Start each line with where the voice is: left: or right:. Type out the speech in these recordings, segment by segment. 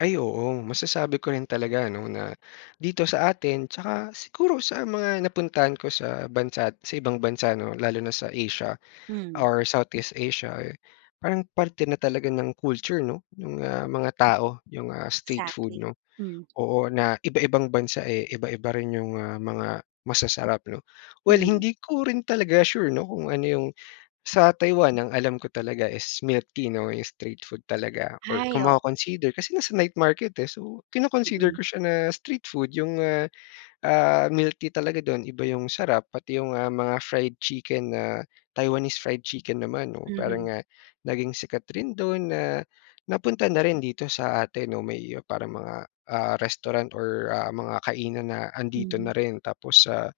left: Ay, oo masasabi ko rin talaga, 'no, na dito sa atin tsaka siguro sa mga napuntahan ko sa bansa't sa ibang bansa, 'no, lalo na sa Asia
right: Hmm.
left: or Southeast Asia, eh, parang parte na talaga ng culture, 'no? Nung, ah, mga tao yung, ah, street food,
right: Exactly,
left: 'no,
right: hmm.
left: oo, na iba-ibang bansa, eh, iba-iba rin yung, ah, mga mga masasarap, 'no. Well,
right: Hmm.
left: hindi ko rin talaga sure, 'no, kung ano yung sa Taiwan ang alam ko talaga is milk tea, 'no, 'yong street food talaga or
right: Ay,
left: kung
right: o
left: maco-consider kasi nasa night market, eh. So, kino-consider
right: Mm.
left: ko siya na street food yung ah, ah, milk tea talaga dun iba yung sarap. Pati yung mga, ah, fried chicken na Taiwanese fried chicken naman, 'no. Parang
right: Mhm.
left: nga naging sikat rin dun na napunta na rin dito sa atin, no, may parang mga, ah, restaurant or, ah,
right: Hmm.
left: mga kainan na andito
right: Mhm.
left: na rin. Tapos sa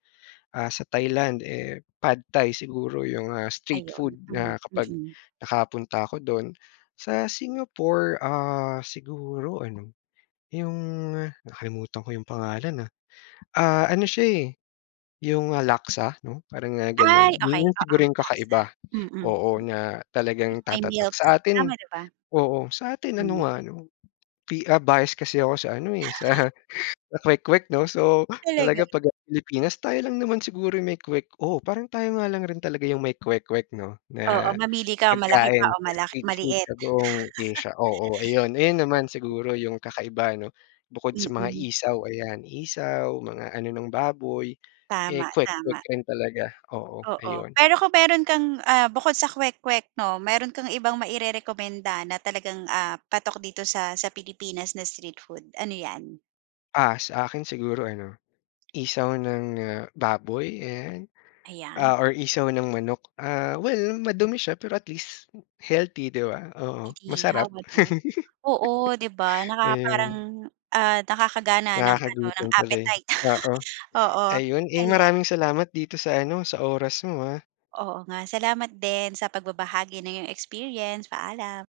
left: ah, sa Thailand, eh, Pad Thai siguro yung, ah, street food
right: Ayun, hmm,
left: na kapag
right: mm.
left: nakapunta ako dun. Sa Singapore, ah, siguro ano yung nakalimutan ko yung pangalan, ah. Ah, ano siya, eh, yung Laksa, 'no, parang nga
right: Ay,
left: ganun. 'Yon
right: okay
left: yung
right: oo,
left: siguro yung
right: Laksa,
left: kakaiba
right: mm, mm.
left: oo, na talagang
right: Yung may
left: tatatak.
right: milk,
left: Sa atin
right: tama, di ba?
left: oo, sa atin
right: Hmm.
left: ano nga, 'no, pi ah, bias kasi ako sa ano, eh, sa sa kwek-kwek, 'no. So,
right: Talaga?
left: talaga pag ang Pilipinas tayo lang naman siguro 'yong may kwek oh, parang tayo nga lang rin talaga yung may kwek-kwek, 'no,
right: Oo,
left: na
right: mamili ka malaki ba
left: pagkain
right: o
left: na
right: mala
left: street food
right: maliit?
left: sa buong Asia. Oo, ayun, ayun naman siguro yung kakaiba, 'no? Bukod sa mga
right: Mm.
left: isaw, ayan isaw mga ano ng baboy. Eh,
right: Tama,
left: kwek-kwek
right: tama.
left: rin talaga. Oo,
right: Oo,
left: ayun.
right: pero kung meron kang ah, bukod sa kwek-kwek, 'no. Meron kang ibang mairerekomenda na talagang, ah, patok dito sa sa Pilipinas na street food, ano yan?
left: Ah, sa akin siguro ano, isaw ng, ah, baboy ayan,
right: Ayan.
left: ah, or isaw ng manok. Ah, well madumi siya pero at least healthy, di ba? Oo, masarap.
right: Inihaw ano, oo, di ba, nakaka parang,
left: Ayun.
right: ah, nakakagana ng ano ng
left: Nakakagutom tuloy,
right: appetite.
left: oo.
right: Oo,
left: Ayun, eh,
right: ayan.
left: maraming salamat dito sa ano sa oras mo, ah.
right: Oo nga. Salamat din sa pagbabahagi ng iyong experience, paalam.